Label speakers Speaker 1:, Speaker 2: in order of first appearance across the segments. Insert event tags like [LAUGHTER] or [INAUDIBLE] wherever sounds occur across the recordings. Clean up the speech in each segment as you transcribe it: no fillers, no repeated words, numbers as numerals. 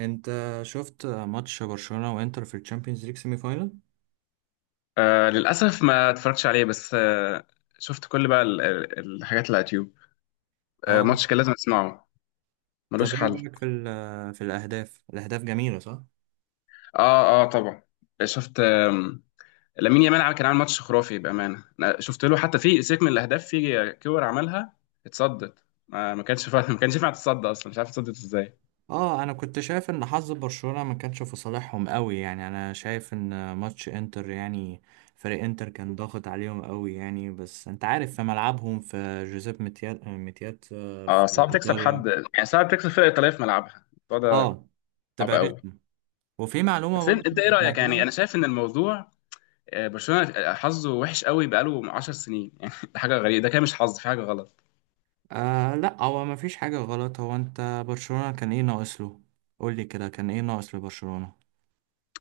Speaker 1: انت شفت ماتش برشلونة وانتر في الشامبيونز ليج سيمي فاينل.
Speaker 2: آه للأسف، ما اتفرجتش عليه، بس شفت كل بقى الحاجات اللي على اليوتيوب.
Speaker 1: اه،
Speaker 2: ماتش كان لازم اسمعه، ملوش
Speaker 1: طب ايه
Speaker 2: حل.
Speaker 1: رايك في في الاهداف؟ الاهداف جميلة صح.
Speaker 2: اه، اه، طبعا. شفت لامين يامال كان عامل ماتش خرافي، بأمانة، أنا شفت له حتى في سيك من الأهداف، في كور عملها اتصدت، ما ما كانش فا... [LAUGHS] ما كانش ينفع تتصدى أصلا، مش عارف اتصدت ازاي.
Speaker 1: اه، انا كنت شايف ان حظ برشلونة ما كانش في صالحهم قوي، يعني انا شايف ان ماتش انتر يعني فريق انتر كان ضاغط عليهم قوي يعني. بس انت عارف في ملعبهم في جوزيب ميتيات، في
Speaker 2: اه، صعب تكسب
Speaker 1: ايطاليا،
Speaker 2: حد، يعني صعب تكسب فرقة إيطالية في ملعبها، الموضوع ده
Speaker 1: اه
Speaker 2: صعب
Speaker 1: تبقى
Speaker 2: قوي.
Speaker 1: رخمة. وفي معلومة
Speaker 2: بس
Speaker 1: برضه
Speaker 2: انت
Speaker 1: انا
Speaker 2: ايه رأيك؟ يعني
Speaker 1: سمعتها.
Speaker 2: انا شايف ان الموضوع، برشلونه حظه وحش قوي بقاله 10 سنين، [LAUGHS] يعني ده حاجه غريبه، ده كده مش حظ، في حاجه غلط.
Speaker 1: آه لا، هو ما فيش حاجة غلط. هو انت برشلونة كان ايه ناقص له؟ قول لي كده، كان ايه ناقص لبرشلونة؟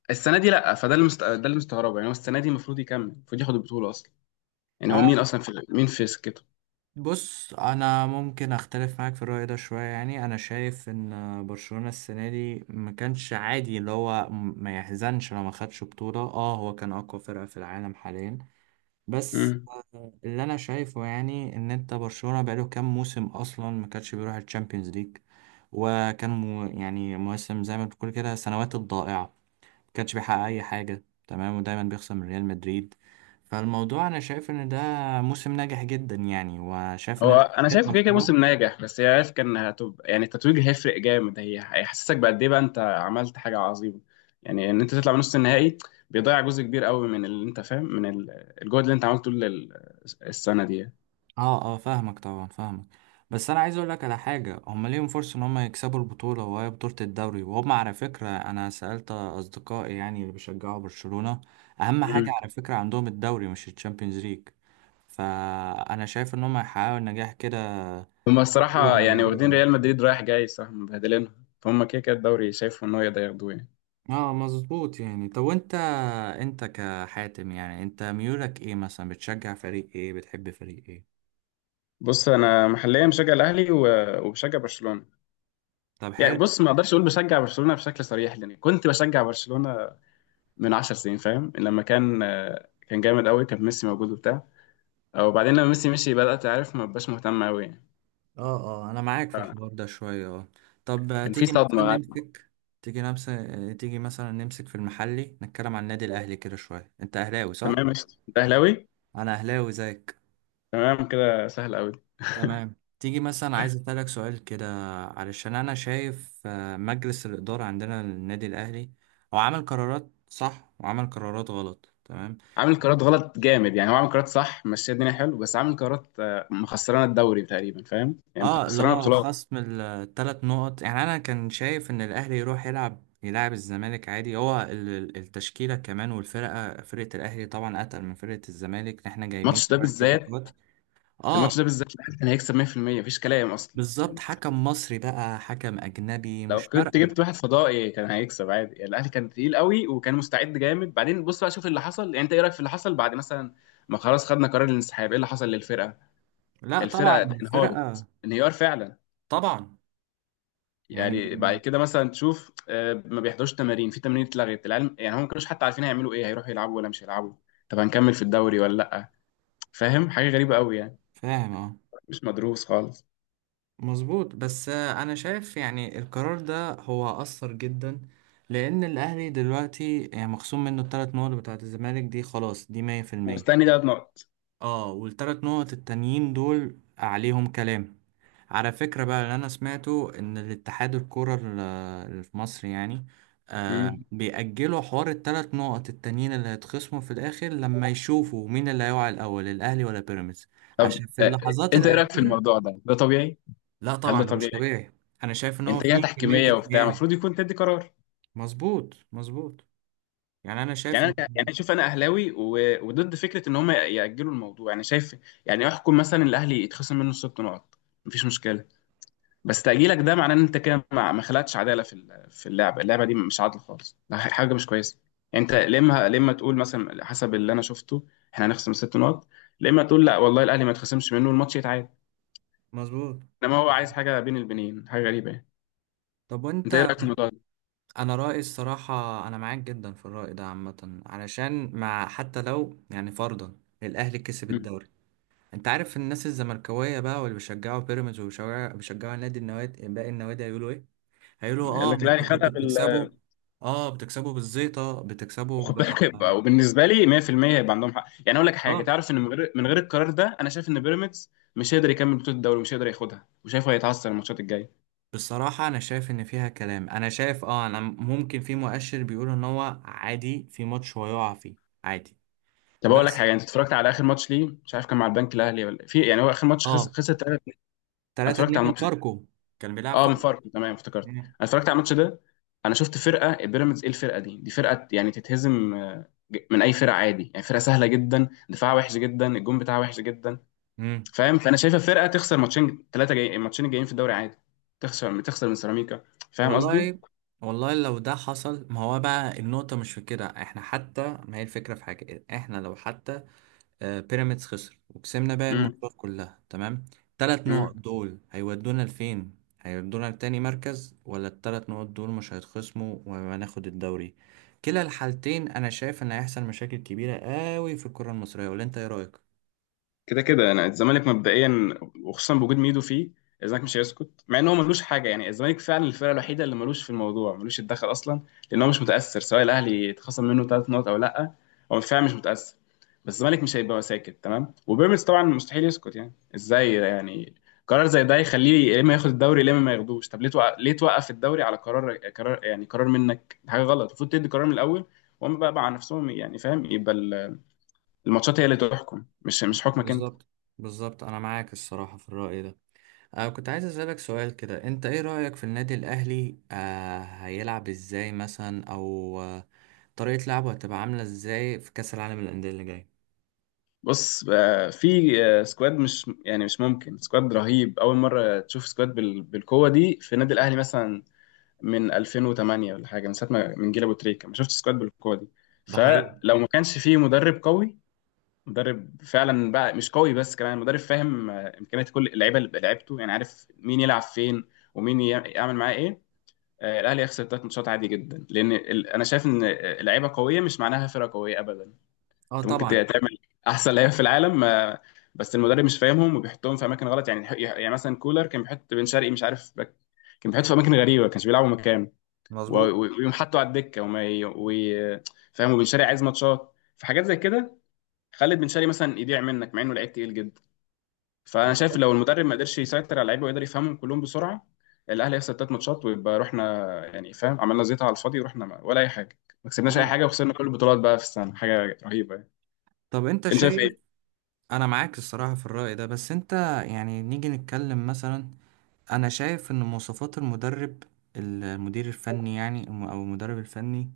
Speaker 2: السنه دي لا، ده اللي مستغربه، يعني هو السنه دي المفروض يكمل، المفروض ياخد البطوله اصلا. يعني هو
Speaker 1: آه
Speaker 2: مين اصلا في، مين في سكته؟
Speaker 1: بص، انا ممكن اختلف معاك في الرأي ده شوية. يعني انا شايف ان برشلونة السنة دي ما كانش عادي اللي هو ما يحزنش لو ما خدش بطولة. اه هو كان اقوى فرقة في العالم حاليا، بس
Speaker 2: مم.
Speaker 1: اللي انا شايفه يعني ان انت برشلونة بقاله كام موسم اصلا ما كانش بيروح الشامبيونز ليج، وكان مو يعني مواسم زي ما بتقول كده سنوات الضائعة. كانش بيحقق اي حاجه، تمام، ودايما بيخسر من ريال مدريد. فالموضوع انا شايف ان ده موسم ناجح جدا يعني، وشايف
Speaker 2: هو
Speaker 1: ان ده
Speaker 2: انا
Speaker 1: بداية
Speaker 2: شايفه كده كده
Speaker 1: مشروع.
Speaker 2: موسم ناجح، بس هي عارف كان هتبقى، يعني التتويج هيفرق جامد، هي هيحسسك بقد ايه بقى انت عملت حاجه عظيمه. يعني ان انت تطلع من نص النهائي، بيضيع جزء كبير قوي من اللي انت فاهم، من الجهد اللي انت عملته طول السنه دي
Speaker 1: اه اه فاهمك طبعا فاهمك. بس انا عايز اقول لك على حاجه، هم ليهم فرصه ان هم يكسبوا البطوله، وهي بطوله الدوري، وهم على فكره انا سالت اصدقائي يعني اللي بيشجعوا برشلونه، اهم حاجه
Speaker 2: يعني.
Speaker 1: على فكره عندهم الدوري مش الشامبيونز ليج. فانا شايف ان هم هيحققوا النجاح كده.
Speaker 2: هما الصراحة يعني واخدين ريال مدريد رايح جاي، صح، مبهدلينها، فهم كده كده الدوري شايفه إن هو يقدر ياخدوه يعني.
Speaker 1: اه مظبوط يعني. طب وانت، انت كحاتم يعني انت ميولك ايه؟ مثلا بتشجع فريق ايه؟ بتحب فريق ايه؟
Speaker 2: بص، أنا محليا بشجع الأهلي وبشجع برشلونة.
Speaker 1: طب
Speaker 2: يعني
Speaker 1: حلو.
Speaker 2: بص، ما أقدرش أقول بشجع برشلونة بشكل صريح، لأن كنت بشجع برشلونة من 10 سنين، فاهم. لما كان كان جامد قوي، كان ميسي موجود وبتاع، وبعدين لما ميسي مشي بدأت أعرف ما بقاش مهتم قوي يعني،
Speaker 1: اه اه انا معاك في الحوار ده شوية، اه. طب
Speaker 2: كان في
Speaker 1: تيجي مثلا
Speaker 2: صدمة.
Speaker 1: نمسك، تيجي نمسك في المحلي، نتكلم عن النادي الاهلي كده شوية. انت اهلاوي صح؟
Speaker 2: تمام، ماشي، أنت أهلاوي.
Speaker 1: انا اهلاوي زيك.
Speaker 2: تمام، كده سهل قوي.
Speaker 1: تمام. تيجي مثلا، عايز اسالك سؤال كده، علشان انا شايف مجلس الادارة عندنا للنادي الاهلي هو عمل قرارات صح وعمل قرارات غلط، تمام.
Speaker 2: عامل قرارات غلط جامد يعني، هو عامل قرارات صح مشي الدنيا حلو، بس عامل قرارات مخسرانه الدوري تقريبا، فاهم، يعني
Speaker 1: اه اللي
Speaker 2: مخسرانه
Speaker 1: هو
Speaker 2: بطولات.
Speaker 1: خصم الثلاث نقط. يعني انا كان شايف ان الاهلي يروح يلعب الزمالك عادي. هو التشكيله كمان، والفرقه فرقه الاهلي طبعا اتقل من فرقه الزمالك، احنا جايبين
Speaker 2: الماتش ده
Speaker 1: شويه
Speaker 2: بالذات
Speaker 1: صفقات.
Speaker 2: في
Speaker 1: اه
Speaker 2: الماتش ده بالذات الاهلي كان هيكسب 100%، مفيش كلام اصلا
Speaker 1: بالظبط،
Speaker 2: يعني.
Speaker 1: حكم مصري بقى حكم اجنبي
Speaker 2: لو
Speaker 1: مش
Speaker 2: كنت
Speaker 1: فارقه.
Speaker 2: جبت واحد فضائي كان هيكسب عادي يعني. الاهلي كان تقيل قوي وكان مستعد جامد. بعدين بص بقى، شوف اللي حصل، يعني انت ايه رايك في اللي حصل بعد مثلا ما خلاص خدنا قرار الانسحاب؟ ايه اللي حصل للفرقه؟
Speaker 1: لا طبعا
Speaker 2: الفرقه
Speaker 1: الفرقه.
Speaker 2: انهارت انهيار فعلا،
Speaker 1: طبعا، يعني
Speaker 2: يعني بعد كده مثلا تشوف ما بيحضروش تمارين، في تمارين اتلغت العلم، يعني هم ما كانوش حتى عارفين هيعملوا ايه، هيروحوا يلعبوا ولا مش هيلعبوا، طب هنكمل في الدوري ولا لا؟ فاهم، حاجه غريبه قوي يعني،
Speaker 1: فاهم. اه
Speaker 2: مش مدروس خالص.
Speaker 1: مظبوط. بس انا شايف يعني القرار ده هو اثر جدا، لان الاهلي دلوقتي يعني مخصوم منه الثلاث نقط بتاعت الزمالك دي، خلاص دي 100%.
Speaker 2: مستني 3 نقط.
Speaker 1: اه والثلاث نقط التانيين دول عليهم كلام. على فكرة بقى، اللي انا سمعته ان الاتحاد الكرة اللي في مصر يعني، آه
Speaker 2: مم.
Speaker 1: بيأجلوا حوار الثلاث نقط التانيين اللي هيتخصموا في الاخر، لما يشوفوا مين اللي هيقع الاول الاهلي ولا بيراميدز.
Speaker 2: طب
Speaker 1: عشان في اللحظات
Speaker 2: انت ايه رايك في
Speaker 1: الأخيرة.
Speaker 2: الموضوع ده؟ ده طبيعي؟
Speaker 1: لا
Speaker 2: هل ده
Speaker 1: طبعا ده مش
Speaker 2: طبيعي؟
Speaker 1: طبيعي. انا شايف ان هو
Speaker 2: انتاجيه
Speaker 1: في كمية
Speaker 2: تحكيميه وبتاع،
Speaker 1: اجيال.
Speaker 2: المفروض يكون تدي قرار.
Speaker 1: مظبوط مظبوط. يعني انا شايف
Speaker 2: يعني
Speaker 1: ان
Speaker 2: انا يعني شوف، انا اهلاوي وضد فكره ان هم ياجلوا الموضوع، يعني شايف، يعني احكم مثلا الاهلي يتخصم منه 6 نقط، مفيش مشكله. بس تأجيلك ده معناه ان انت كده ما خلقتش عدالة في في اللعبة. اللعبة دي مش عادلة خالص، ده حاجة مش كويسة. يعني انت لما تقول مثلا حسب اللي انا شفته، احنا هنخصم 6 نقط، لما تقول لا والله الاهلي ما يتخصمش منه، الماتش يتعاد،
Speaker 1: مظبوط.
Speaker 2: انما هو عايز حاجة بين البنين، حاجة غريبة يعني.
Speaker 1: طب وانت،
Speaker 2: انت ايه رأيك في الموضوع ده؟
Speaker 1: انا رأيي الصراحة انا معاك جدا في الرأي ده عامة، علشان مع حتى لو يعني فرضا الاهلي كسب
Speaker 2: مم.
Speaker 1: الدوري، انت عارف الناس الزملكاوية بقى واللي بيشجعوا بيراميدز وبيشجعوا النادي النوادي باقي النوادي هيقولوا ايه؟ هيقولوا
Speaker 2: يقول
Speaker 1: اه
Speaker 2: لك
Speaker 1: ما
Speaker 2: الاهلي
Speaker 1: انتوا
Speaker 2: خدها
Speaker 1: كنتوا
Speaker 2: بال
Speaker 1: بتكسبوا. اه بتكسبوا بالزيطة،
Speaker 2: [LAUGHS] خد بالك، وبالنسبة لي 100% هيبقى عندهم حق يعني. اقول لك حاجة،
Speaker 1: اه
Speaker 2: تعرف ان من غير القرار ده، انا شايف ان بيراميدز مش هيقدر يكمل بطولة الدوري ومش هيقدر ياخدها، وشايفه هيتعثر الماتشات الجاية.
Speaker 1: بصراحة أنا شايف إن فيها كلام. أنا شايف أه أنا ممكن في مؤشر بيقول إن هو عادي في ماتش هو يقع فيه عادي.
Speaker 2: طب اقول لك
Speaker 1: بس
Speaker 2: حاجه، انت اتفرجت على اخر ماتش ليه؟ مش عارف كان مع البنك الاهلي ولا في، يعني هو اخر ماتش خسر
Speaker 1: أه
Speaker 2: خسر 3. انا
Speaker 1: 3
Speaker 2: اتفرجت
Speaker 1: 2
Speaker 2: على
Speaker 1: من
Speaker 2: الماتش ده.
Speaker 1: فاركو، كان بيلعب
Speaker 2: اه، من
Speaker 1: فاركو.
Speaker 2: فاركو، تمام، افتكرت انا اتفرجت على الماتش ده. انا شفت فرقه بيراميدز، ايه الفرقه دي؟ دي فرقه يعني تتهزم من اي فرقه عادي، يعني فرقه سهله جدا، دفاعها وحش جدا، الجون بتاعها وحش جدا.
Speaker 1: امم.
Speaker 2: فاهم، فانا شايفه فرقه تخسر ماتشين ثلاثه جاي، الماتشين الجايين في الدوري عادي تخسر من سيراميكا، فاهم قصدي.
Speaker 1: والله، والله لو ده حصل ما هو بقى النقطة مش في كده. إحنا حتى ما هي الفكرة في حاجة، إحنا لو حتى بيراميدز خسر وكسبنا باقي
Speaker 2: امم،
Speaker 1: الماتشات كلها تمام، تلات نقط
Speaker 2: امم.
Speaker 1: دول هيودونا لفين؟ هيودونا لتاني مركز، ولا التلات نقط دول مش هيتخصموا وهناخد الدوري. كلا الحالتين انا شايف ان هيحصل مشاكل كبيرة قوي في الكرة المصرية، ولا انت ايه رأيك؟
Speaker 2: كده كده يعني الزمالك مبدئيا، وخصوصا بوجود ميدو فيه، الزمالك مش هيسكت مع ان هو ملوش حاجه، يعني الزمالك فعلا الفرقه الوحيده اللي ملوش في الموضوع، ملوش يتدخل اصلا، لان هو مش متاثر سواء الاهلي اتخصم منه 3 نقط او لا، هو فعلا مش متاثر. بس الزمالك مش هيبقى ساكت تمام، وبيراميدز طبعا مستحيل يسكت، يعني ازاي ده يعني؟ قرار زي ده يخليه يا اما ياخد الدوري يا اما ما ياخدوش، طب ليه توقف، الدوري على قرار، يعني قرار منك، دي حاجه غلط، المفروض تدي قرار من الاول. وهم بقى مع نفسهم يعني، فاهم، يبقى الماتشات هي اللي تحكم، مش حكمك انت.
Speaker 1: بالظبط بالظبط، انا معاك الصراحة في الرأي ده. أنا كنت عايز أسألك سؤال كده، أنت إيه رأيك في النادي الأهلي؟ آه هيلعب إزاي مثلا، أو آه طريقة لعبه هتبقى عاملة إزاي في كأس العالم للأندية اللي جاي؟
Speaker 2: بص، في سكواد، مش يعني مش ممكن، سكواد رهيب، اول مره تشوف سكواد بالقوه دي في النادي الاهلي مثلا من 2008 ولا حاجه، من ساعه ما من جيل ابو تريكه ما شفتش سكواد بالقوه دي.
Speaker 1: ده حقيقي.
Speaker 2: فلو ما كانش فيه مدرب قوي، مدرب فعلا بقى مش قوي بس كمان مدرب فاهم امكانيات كل اللعيبه اللي لعبته، يعني عارف مين يلعب فين، ومين يعمل معاه ايه. الاهلي يخسر 3 ماتشات عادي جدا، لان انا شايف ان لعيبه قويه مش معناها فرقه قويه ابدا.
Speaker 1: اه
Speaker 2: انت ممكن
Speaker 1: طبعا.
Speaker 2: تعمل احسن لعيبه في العالم بس المدرب مش فاهمهم وبيحطهم في اماكن غلط، يعني مثلا كولر كان بيحط بن شرقي مش عارف كان بيحط في اماكن غريبه ما كانش بيلعبوا مكانه،
Speaker 1: مظبوط.
Speaker 2: ويقوم حاطه على الدكه فاهم، وبن شرقي عايز ماتشات فحاجات زي كده، خلت بن شرقي مثلا يضيع منك مع انه لعيب تقيل جدا. فانا شايف لو المدرب ما قدرش يسيطر على اللعيبه ويقدر يفهمهم كلهم بسرعه، الاهلي هيخسر 3 ماتشات، ويبقى رحنا يعني، فاهم، عملنا زيطه على الفاضي ورحنا ولا اي حاجه، ما كسبناش اي
Speaker 1: اه
Speaker 2: حاجه وخسرنا كل البطولات بقى في السنه، حاجه رهيبه يعني.
Speaker 1: طب انت
Speaker 2: انت شايف
Speaker 1: شايف،
Speaker 2: ايه؟
Speaker 1: انا معاك الصراحة في الرأي ده. بس انت يعني نيجي نتكلم مثلا، انا شايف ان مواصفات المدرب، المدير الفني يعني او المدرب الفني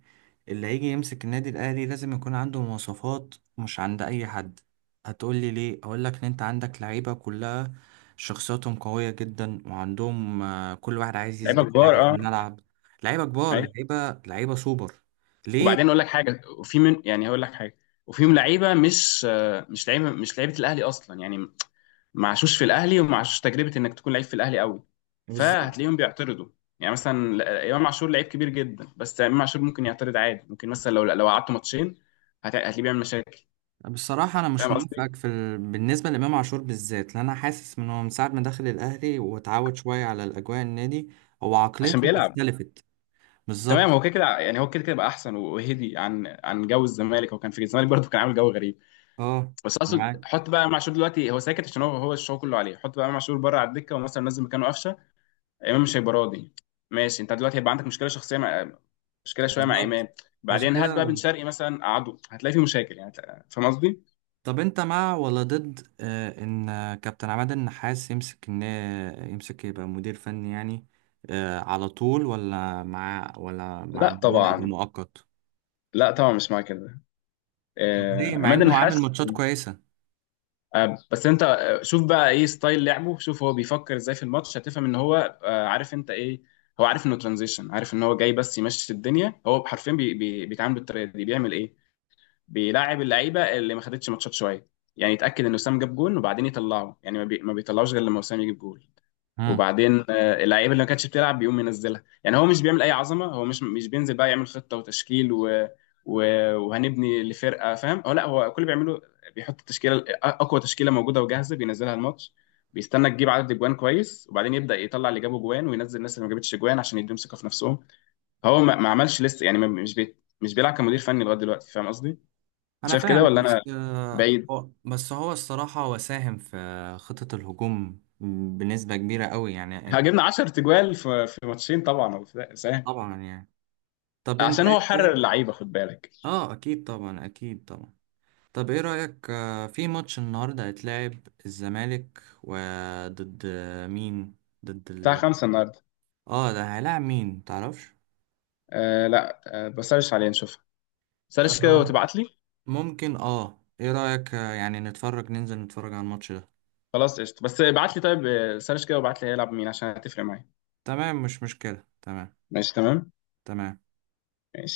Speaker 1: اللي هيجي يمسك النادي الاهلي لازم يكون عنده مواصفات مش عند اي حد. هتقولي ليه؟ اقول لك ان انت عندك لعيبة كلها شخصياتهم قوية جدا، وعندهم كل واحد عايز
Speaker 2: لعيبه
Speaker 1: يثبت
Speaker 2: كبار،
Speaker 1: حاجة في
Speaker 2: اه.
Speaker 1: الملعب. لعيبة كبار،
Speaker 2: ايوه.
Speaker 1: لعيبة لعيبة سوبر. ليه؟
Speaker 2: وبعدين اقول لك حاجه، وفي من يعني هقول لك حاجه، وفيهم لعيبه مش لعيبه الاهلي اصلا يعني، ما عاشوش في الاهلي وما عاشوش تجربه انك تكون لعيب في الاهلي قوي.
Speaker 1: بالظبط.
Speaker 2: فهتلاقيهم بيعترضوا، يعني مثلا امام عاشور لعيب كبير جدا، بس امام عاشور ممكن يعترض عادي، ممكن مثلا لو قعدته ماتشين، هتلاقيه بيعمل مشاكل،
Speaker 1: بصراحة أنا مش
Speaker 2: فاهم قصدي؟
Speaker 1: موافقك في بالنسبة لإمام عاشور بالذات، لأن أنا حاسس من هو من ساعة ما دخل الأهلي واتعود شوية على الأجواء النادي، هو
Speaker 2: عشان
Speaker 1: عقليته
Speaker 2: بيلعب.
Speaker 1: اختلفت. بالظبط.
Speaker 2: تمام، هو كده كده يعني، هو كده كده بقى احسن وهدي عن جو الزمالك، هو كان في الزمالك برضه كان عامل جو غريب.
Speaker 1: أه
Speaker 2: بس
Speaker 1: أنا
Speaker 2: اقصد
Speaker 1: معاك.
Speaker 2: حط بقى امام عاشور دلوقتي هو ساكت عشان هو الشغل كله عليه، حط بقى امام عاشور بره على الدكه ومثلا نزل مكانه قفشه، امام مش هيبقى راضي. ماشي، انت دلوقتي هيبقى عندك مشكله شخصيه مع، مشكله شويه مع
Speaker 1: بالظبط.
Speaker 2: امام.
Speaker 1: عشان
Speaker 2: بعدين هات بقى بن
Speaker 1: كده،
Speaker 2: شرقي مثلا قعده، هتلاقي في مشاكل يعني، فاهم قصدي؟
Speaker 1: طب أنت مع ولا ضد آه إن كابتن عماد النحاس يمسك، إن يمسك يبقى مدير فني يعني آه على طول، ولا مع ولا مع
Speaker 2: لا
Speaker 1: إن هو يبقى
Speaker 2: طبعا.
Speaker 1: مؤقت؟
Speaker 2: لا طبعا، مش مع كده،
Speaker 1: طب ليه مع
Speaker 2: عماد
Speaker 1: إنه عامل
Speaker 2: النحاس.
Speaker 1: ماتشات كويسة؟
Speaker 2: بس انت، شوف بقى ايه ستايل لعبه، شوف هو بيفكر ازاي في الماتش، هتفهم ان هو عارف انت ايه، هو عارف انه ترانزيشن، عارف ان هو جاي بس يمشي الدنيا، هو حرفيا بي بي بيتعامل بالطريقه دي. بيعمل ايه؟ بيلاعب اللعيبه اللي ما خدتش ماتشات شويه، يعني يتاكد ان وسام جاب جون وبعدين يطلعه، يعني ما بيطلعوش غير لما وسام يجيب جول، وبعدين اللعيبه اللي ما كانتش بتلعب بيقوم ينزلها، يعني هو مش بيعمل اي عظمه، هو مش بينزل بقى يعمل خطه وتشكيل و... وهنبني لفرقه، فاهم، هو لا، هو كل اللي بيعمله بيحط التشكيله اقوى تشكيله موجوده وجاهزه، بينزلها الماتش، بيستنى تجيب عدد اجوان كويس، وبعدين يبدا يطلع اللي جابوا جوان وينزل الناس اللي ما جابتش جوان عشان يديهم ثقه في نفسهم. فهو ما عملش لسه يعني، ما... مش بي... مش بيلعب كمدير فني لغايه دلوقتي، فاهم قصدي.
Speaker 1: انا
Speaker 2: شايف كده
Speaker 1: فاهم،
Speaker 2: ولا
Speaker 1: بس
Speaker 2: انا
Speaker 1: آه
Speaker 2: بعيد؟
Speaker 1: بس هو الصراحة هو ساهم في خطة الهجوم بنسبة كبيرة قوي يعني.
Speaker 2: هجبنا 10 تجوال في ماتشين طبعا، هو سهل،
Speaker 1: طبعا يعني. طب انت
Speaker 2: عشان
Speaker 1: ايه
Speaker 2: هو
Speaker 1: رأيك؟
Speaker 2: حرر اللعيبه، خد بالك.
Speaker 1: اه اكيد طبعا، اكيد طبعا. طب ايه رأيك في ماتش النهاردة هيتلعب الزمالك وضد مين؟ ضد
Speaker 2: بتاع
Speaker 1: ال،
Speaker 2: 5 النهارده.
Speaker 1: اه ده هيلاعب مين تعرفش؟
Speaker 2: لا، بسرش عليه نشوفها، سرش كده
Speaker 1: آه،
Speaker 2: وتبعت لي.
Speaker 1: ممكن اه ايه رأيك يعني نتفرج، ننزل نتفرج على الماتش ده؟
Speaker 2: خلاص قشطه، بس ابعت لي، طيب، سرش كده وابعت لي هيلعب مين عشان هتفرق معايا.
Speaker 1: تمام مش مشكلة. تمام.
Speaker 2: ماشي، تمام،
Speaker 1: تمام.
Speaker 2: ماشي